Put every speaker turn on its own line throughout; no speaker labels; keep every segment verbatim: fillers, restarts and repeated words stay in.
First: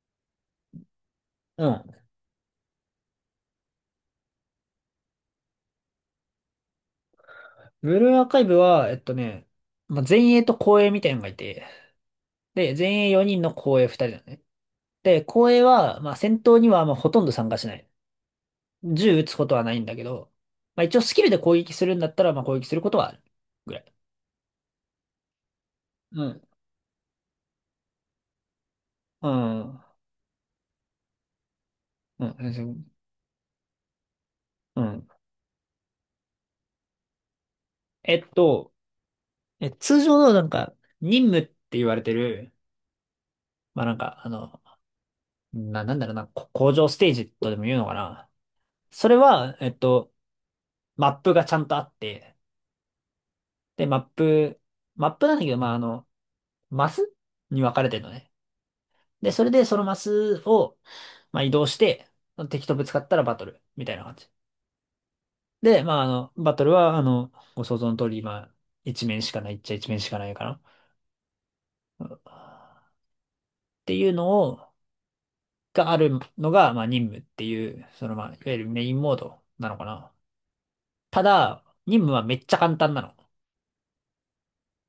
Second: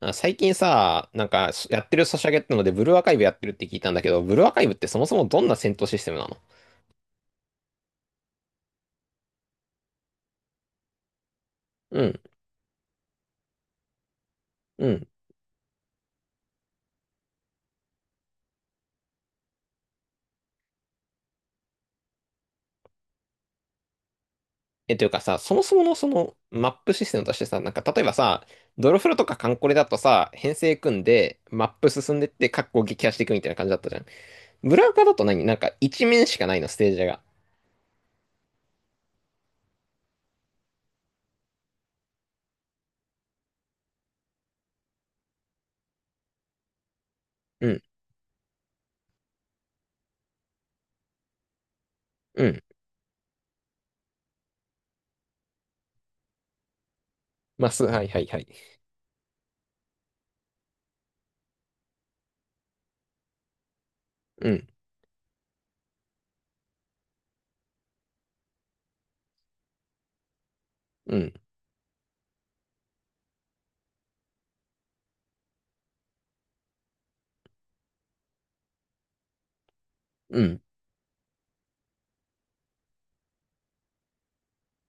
あ、最近さ、なんかし
う
や
ん。
ってるソシャゲってので、ブルーアーカイブやってるって聞いたんだけど、ブルーアーカイブってそもそもどんな戦闘システムなの？
ブルーアーカイブは、えっとね、まあ、前衛と後衛みたいなのがいて、
うん、
で、前衛よにんの後衛ふたりだね。
うん。
で、後衛は、まあ、戦闘にはまあほとんど参加しない。銃撃つことはないんだけど、まあ、一応スキルで攻撃するんだったら、まあ、攻撃することはあるぐらい。
え、というかさ、そもそものそ
う
の
ん。
マップシステムとしてさ、なんか例えばさ、ドロフロと
う
かカンコレ
ん。
だとさ、編成組んでマップ進んで
う
っ
ん。
て、
全
カッコ
然
撃破していくみたいな感じだったじゃん。ブ
う
ルーアーカ
ん。
だと何なんか一面しかないの、ステージが？
えっと、え、通常のなんか、任務って言われてる、まあ、なんか、あの、な、なんだろうな、こ工場ステージとでも
う
言う
ん、
のかな。それは、えっと、マップがちゃんとあって、
うん。
で、マップ、マップなんだけど、まあ、あの、マスに
マ
分か
ス、
れて
は
る
い
の
はい
ね。
はい。
で、それでそのマスを、まあ、移動して、敵とぶつかったらバトル、みたいな感じ。
うん、
で、まあ、あの、バトルは、あの、ご想像の通り、まあ、一面しかないっちゃ一面しかないかな。っ
うん、
ていうのを、があるのが、まあ、任務っていう、その、まあ、いわゆるメインモードなのかな。
うん。
ただ、任務はめっちゃ簡単なの。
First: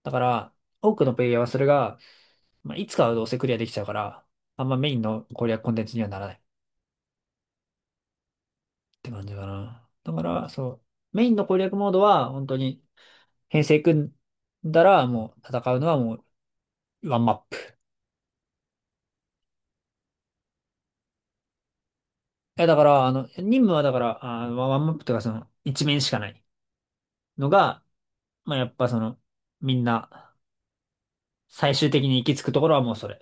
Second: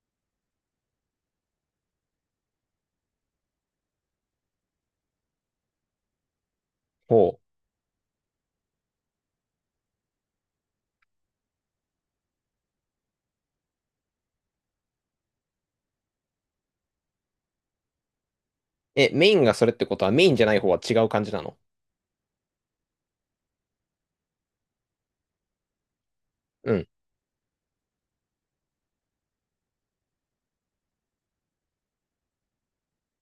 だから、多くのプレイヤーはそれが、まあ、いつかはどうせクリアできちゃうから、あんまメインの攻略コンテンツにはならない。
ほう。
って感じかな。だから、そう、メインの攻略モードは、本当に、編成組んだら、もう、戦うのはもう、ワンマップ。
え、メインがそれってことはメインじゃない方は違う感じなの？
え、だから、あの、任務はだから、あワワンマップというか、その、一面しかない
うん。
のが、まあ、やっぱその、みんな、最終的に行き着くところはもうそれ。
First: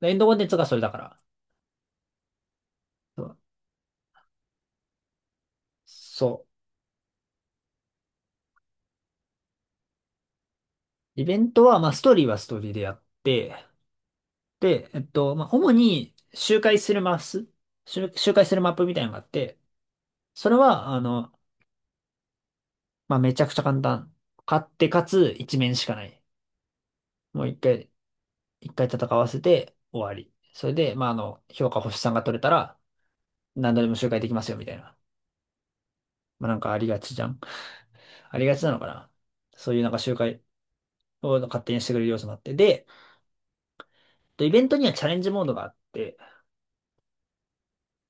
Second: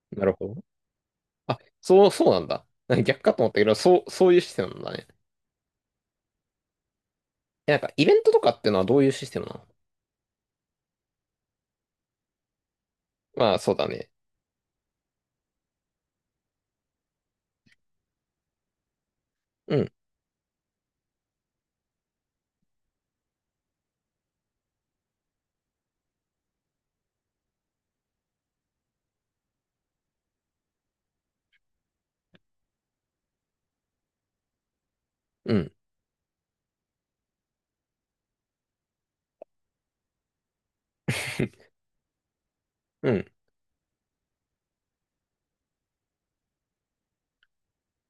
でエン
な
ド
る
コンテ
ほ
ンツ
ど。
がそれだから。
あ、そう、そうなんだ。なんか逆
そ
か
う
と思ったけど、そう、そういうシステムなんだね。
そう。
え、なんか、イベントとかってのはどういうシステムなの？
イベントは、まあ、ストーリーはストーリーでやっ
ま
て、
あ、そうだね。
で、えっと、まあ、主に、周回するマス、周周回するマップみたいなのがあって、
うん、
それは、あの、まあめちゃくちゃ簡単。勝ってかつ一面しかない。もう一回、一回戦わせて終わり。それで、まああの、評価星さんが取れたら何度でも周回できますよみたいな。
うん。
まあなんかありがちじゃん。ありがちなのかな。そういうなんか周回を勝 手にしてくれる要素もあって。で、
うん。
とイベントにはチャレンジモードがあって、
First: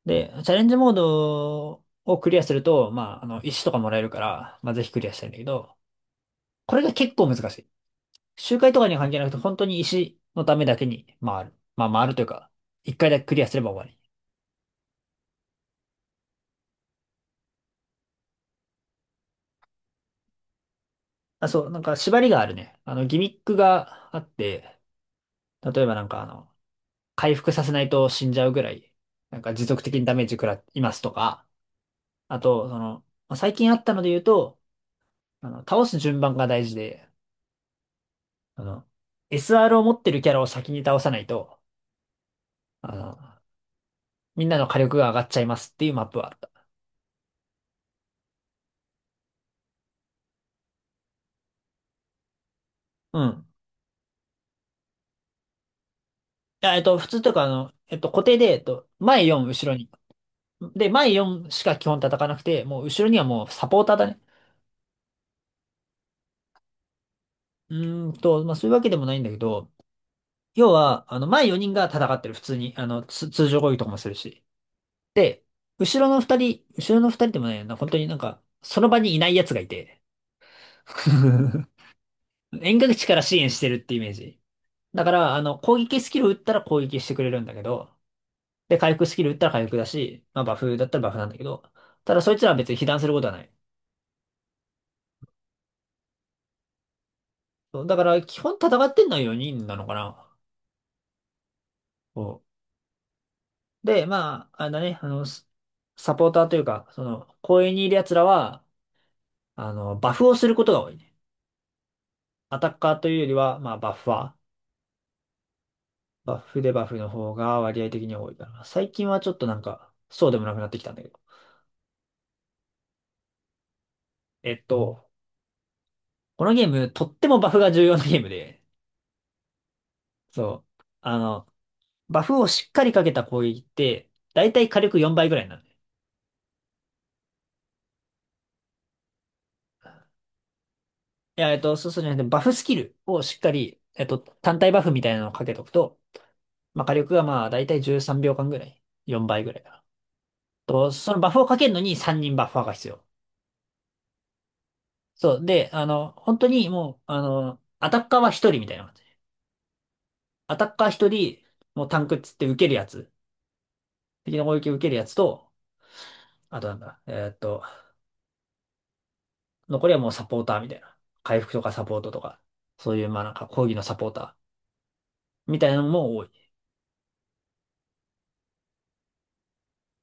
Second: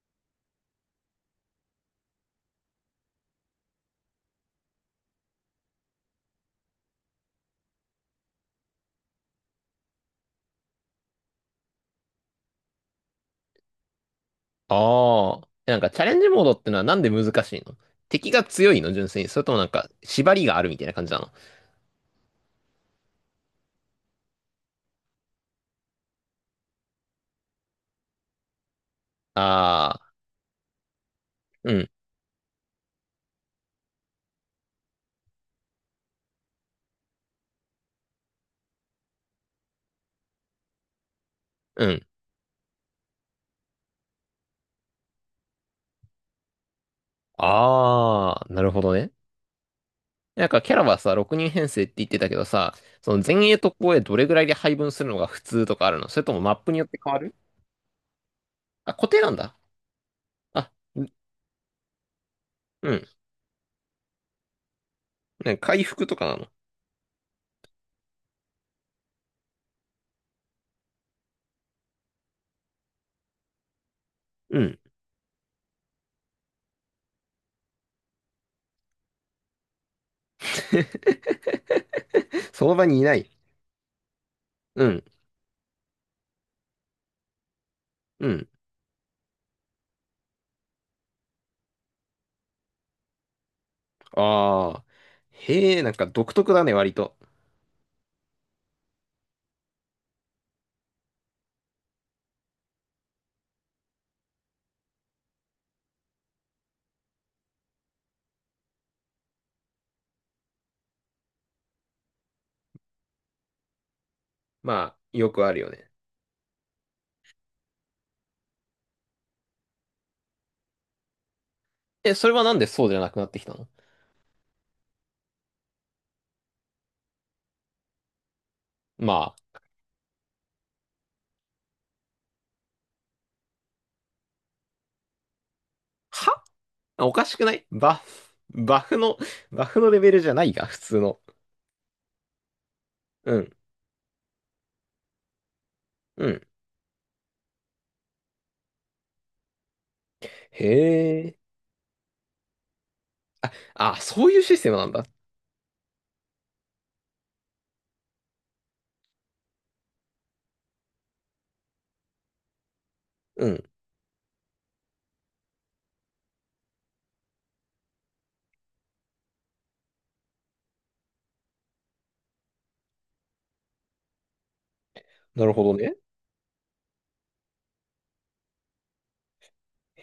で、チャレンジモードをクリアすると、まああの、石とかもらえるから、まあぜひクリアしたいんだけど、これが結構難しい。周回とかには関係なくて、本当に石のためだけに回る。まあ回るというか、一回だけクリアすれば終わり。
ああ。え、なんか、チャレンジモードってのはなんで難しいの？敵が強いの純粋に？それともなんか、縛りがあるみたいな感じなの？
あ、そう、なんか縛りがあるね。あの、ギミックがあって、例えばなんかあの、回復させないと死んじゃうぐらい、なんか持続的
あ
にダメージ食らいますとか、
あー、うん、
あと、その、まあ最近あったので言うと、あの、倒す順番が大事で、あの、エスアール を持ってるキャラを先に倒さないと、
うん。
あの、みんなの火力が上がっちゃいますっていうマップはあった。
ああ、なるほどね。なんか、キャラはさ、ろくにん編成って言ってたけどさ、そ
う
の
ん。
前衛と後衛どれぐらいで配分するのが普通とかあるの？それともマッ
い
プ
や、
に
えっ
よって
と、普
変わ
通という
る？
か、あの、えっと、固定で、えっと、
あ、固定
前
なん
よん、
だ。
後ろ
あ、
で、前よんしか基本叩かなくて、もう
う
後
ん、
ろにはもうサポーターだね。
ね、回復とかなの？
うーんと、まあそういうわけでもないんだけど、要は、あの、前よにんが戦ってる、普通に。あの、つ通常攻撃とかもするし。
うん。
で、後ろの2人、後ろのふたりでもないよな、本当になんか、その場にいない奴がいて。
その
遠
場
隔
にい
地
な
から
い。
支援してるってイメージ。
う
だ
ん。
から、あの、攻撃スキル打ったら攻撃してくれるんだけど、
うん。
で、回復スキル打ったら回復だし、まあバフだったらバフなんだけど、ただそいつらは別に被弾することはない。
ああ。へえ、なんか独特だね、割と。
そうだから、基本戦ってんのはよにんなのかな。で、まあ、あのね、あの、スサポーターというか、その、公園にいる奴らは、あの、バフをすることが多いね。アタッカーというよりは、まあ、バッファー。
まあ、よくあるよね。
バフでバフの方が割合的に多いから。最近はちょっとなんか、そうでもなくなってきたんだけど。
え、それはなんでそうじゃなくなってきたの？
えっと、このゲーム、とってもバフが重要なゲームで、
まあ、
そう。あの、バフをしっかりかけた攻撃って、だいたい火力よんばいぐらいなの。
は、おかしくないバフ、バフの、バフのレベルじゃないが、普通の。
いや、えっと、そうそうじゃなくて、バフスキルをし
う
っか
ん。
り、えっと、単体バフみたいなのをかけとくと、
うん。
まあ、火力がまあ、だいたいじゅうさんびょうかんぐらい。よんばいぐらいかな。と、そ
へ
のバフを
え。
かけるのにさんにんバッファーが必要。
あ、そういうシステムなんだ。
そう。で、あの、本当にもう、あの、アタッカーはひとりみたいな感じ。アタッカーひとり、もうタンクっつって受けるやつ。
うん。
敵の攻撃を受けるやつと、あとなんだ、えーっと、残りはもうサポーターみたいな。回復とかサポートとか、そういうまあなんか講義のサポータ
なる
ーみ
ほ
たい
ど
なの
ね。
も多い。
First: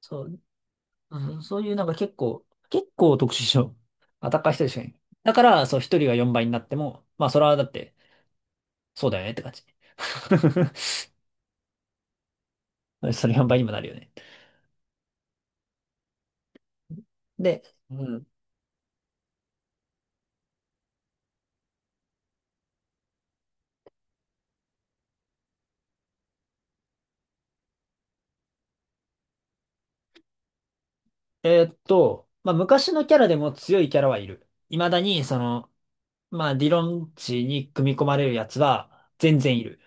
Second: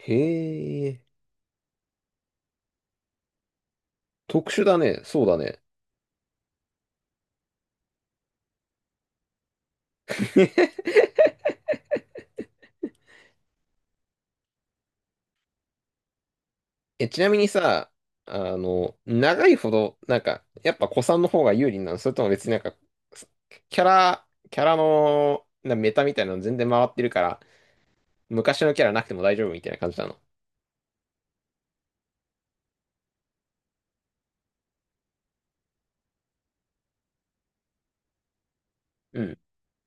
そう。
え。
うんそういうなんか結構、結構特殊症。まあ、高
特
い人
殊
でし
だ
かいな
ね。
い
そう
だ
だ
か
ね。
ら、そう、一人がよんばいになっても、まあ、それはだって、そうだよねって感じ。それよんばいにもなるよね。
え、ちなみに
で、
さ、
うん。
あの、長いほど、なんか、やっぱ古参の方が有利なの？それとも別になんか、キャラ、キャラの、なメタみたいなの全然回ってるから、昔のキャラなくても大丈夫みたいな感じなの？
えーっと、まあ、昔のキャラでも強いキャラはいる。未だに、その、まあ、理論値に組み込まれるやつは
うん。
全然いる。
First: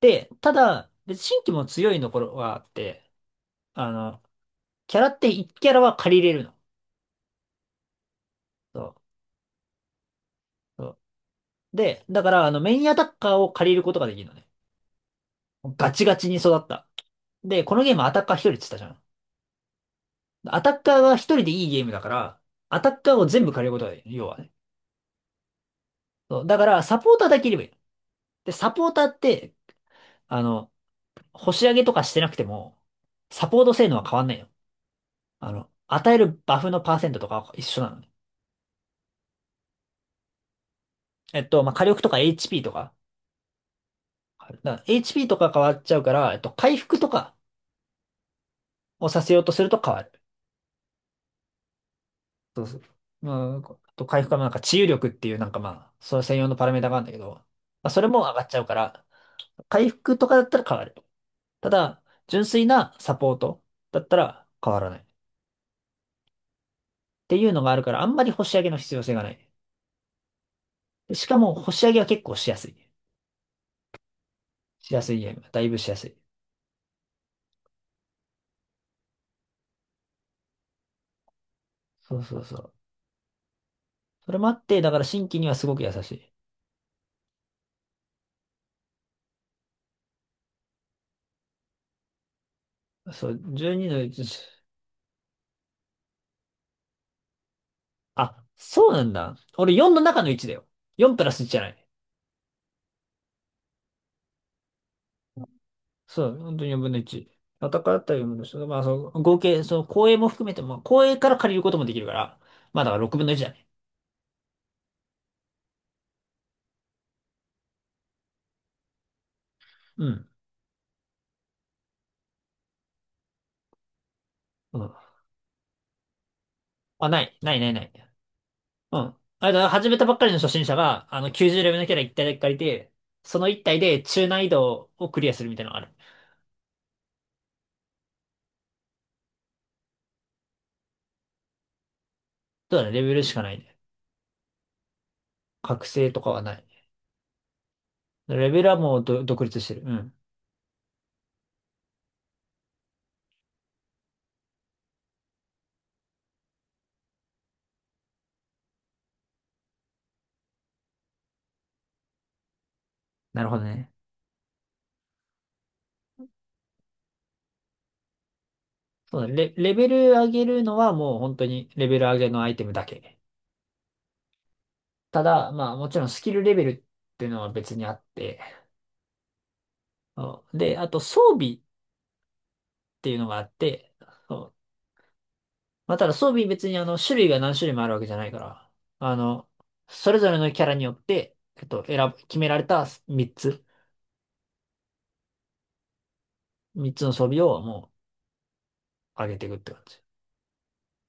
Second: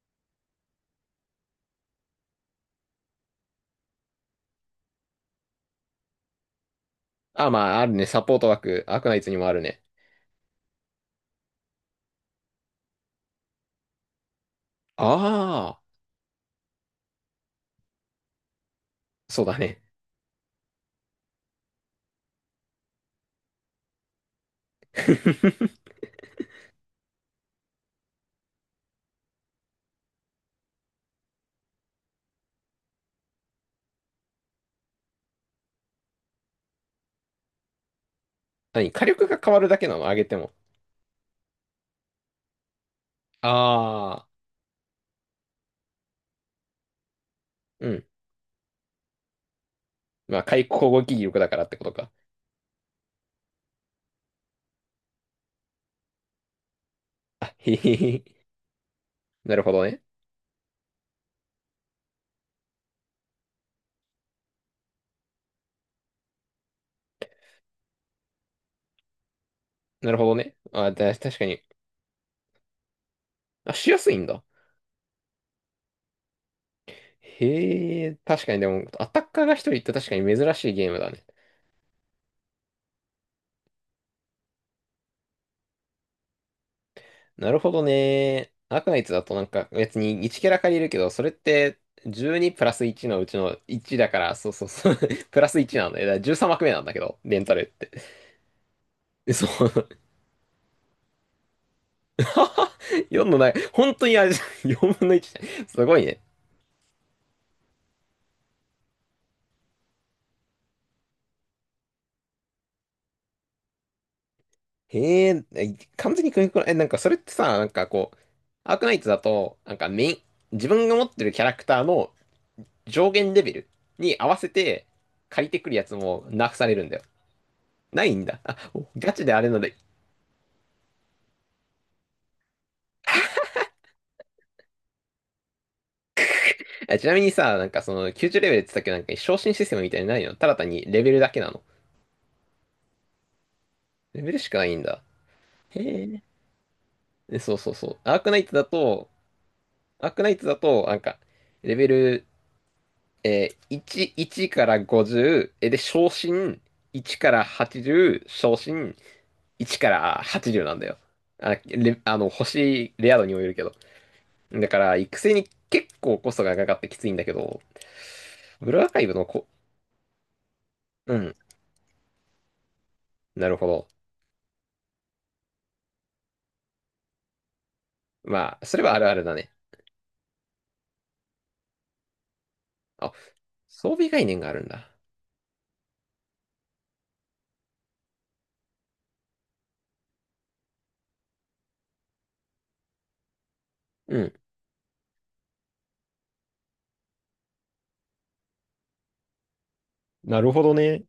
で、ただ、別に新規も強いの頃はあって、あの、キャラっていちキャラは借りれるの。
あ、まあ、あるね。サポート
そ
枠、アークナ
う。
イツにもあるね。
そうで、だから、あの、メインアタッカーを借りることができるのね。
ああ、
ガチガチに育った。で、このゲームアタッカー一人って言ったじゃん。
そうだね。
アタッカーが一人でいいゲームだから、アタッカーを全部借りることができる。要はね。そうだから、サポーターだけいればいいの。で、サポーターって、あの、星上げとかしてなくても、サポート性能は変わんないよ。あの、与えるバフのパーセントとかは一緒なのね。
何、火力が変わるだけなの、上げても？
えっと、まあ、火力とか エイチピー とか。
ああ、
だから エイチピー とか変わっちゃうから、えっと、回復とか
うん。
をさせようとすると変わる。
まあ、回攻撃力だからってことか。
そうそう。まあ、あと回復はなんか治癒力っていうなんかまあ、それ専用のパラメータがあるんだけど、ま
あ、へ
あ、
へ
それも
へ。
上がっちゃうから、
なるほど
回
ね。
復とかだったら変わる。ただ、純粋なサポートだったら変わらない。っていうのがあるから、あんまり星上げの必要性がない。
なるほどね。あ、だ、
でし
確
か
か
も、
に。
星上げは結構しやすい。
あ、しやすいんだ。
しやすいゲーム。だいぶしやすい。
へえ、確かにでも、アタッカーが一人って確かに珍しいゲームだね。
そうそうそう。それもあって、だから新規にはすごく優しい。
なるほどね。アーカナイツだとなんか別にいちキャラ借りるけど、それってじゅうにプラスいちのう
そ
ち
う、
の
じゅうに
いち
の
だか
いち。
ら、そうそうそう、プラスいちなんだよ。だからじゅうさん幕目なんだけど、レンタルって。
あ、そうなん
え
だ。
そ
俺よん
う。
の中のいちだよ。よんプラスいちじゃない。
よんのない、本当にあれ、よんぶんのいち。すごいね。
そう、本当によんぶんのいち。戦ったよんぶんのいち。まあ、その合計、その公営も含めても、公営から借りることもできるから、まあだからろくぶんのいちだね。
へえ、え、完全に組み込まえ、なんかそれってさ、なんかこう、アークナイツだと、なんかメ
う
イン、
ん。
自分が持ってるキャラクターの上限レベルに合わせ
う
て
ん。
借りてくるやつもナーフされるんだよ。
あ、ない、ない、ない、な
な
い。
いんだ。あ、
う
ガ
ん。
チであ
あ
れ
れ
の
だ、
で。
始めたばっかりの初心者が、あの、きゅうじゅうレベルのキャラいち体だけ借りて、そのいち体で中難易度をクリアするみたいなのがある。
ちなみにさ、なんかそのきゅうじゅうレベルって言ったけど、なんか昇進システムみたいにないの？ただ単にレベルだけなの？
そうだね、レベルしかないね。
レベルしかないんだ。へ
覚醒と
え。
かはない。
そうそうそう。アークナイ
レ
ト
ベ
だ
ルはもう
と、
ど独立してる。う
アー
ん。
クナイトだと、なんか、レベル、えー、いち、いちからごじゅう、え、で、昇進いちからはちじゅう、昇進いちからはちじゅうなんだよ。あ、レ、あの、星、レア度にも
な
よ
る
る
ほ
け
ど
ど。
ね。
だから、育成に結構コストがかかってきついんだけど、ブルーアーカイブ
そう
の
だね、
こ、
レ、レベル上げるのは
う
もう
ん、
本当にレベル上げのアイテムだけ。
なるほど。
ただ、まあもちろんスキルレベルっていうのは別にあって、
まあ、それはあるあるだね。
そうで、あと装備って
あ、
いうのがあっ
装
て、
備概念
そ
があ
う
るんだ。
まあただ装備別にあの種類が何種類もあるわけじゃないから、あの、それぞれのキャラによって、えっと、選ぶ、決められた3つ、
うん、
みっつの装備をもう上げていくって感じ。
なるほどね。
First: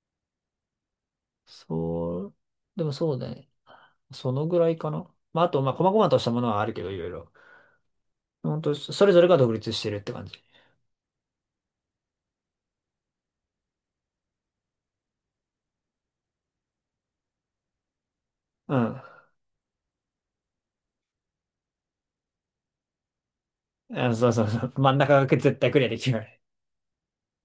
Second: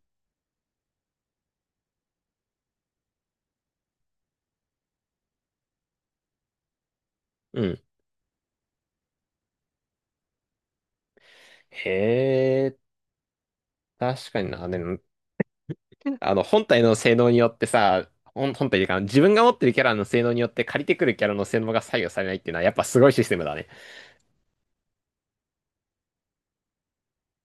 そう、でもそうだね。そのぐらいかな。まああと、まあ細々としたものはあるけど、いろいろ。
うん。
本当それぞれが独立してるって感じ。
へえ、確かにな。でも、あの、本体の性能によってさ、本、本
う
体というか、
ん。
自分が持ってるキャラの性能によって借りてくるキャラの性能が左右されないっていうのは、やっぱすごいシステムだね。
あ、そうそうそう。真ん中が絶対クリアできない。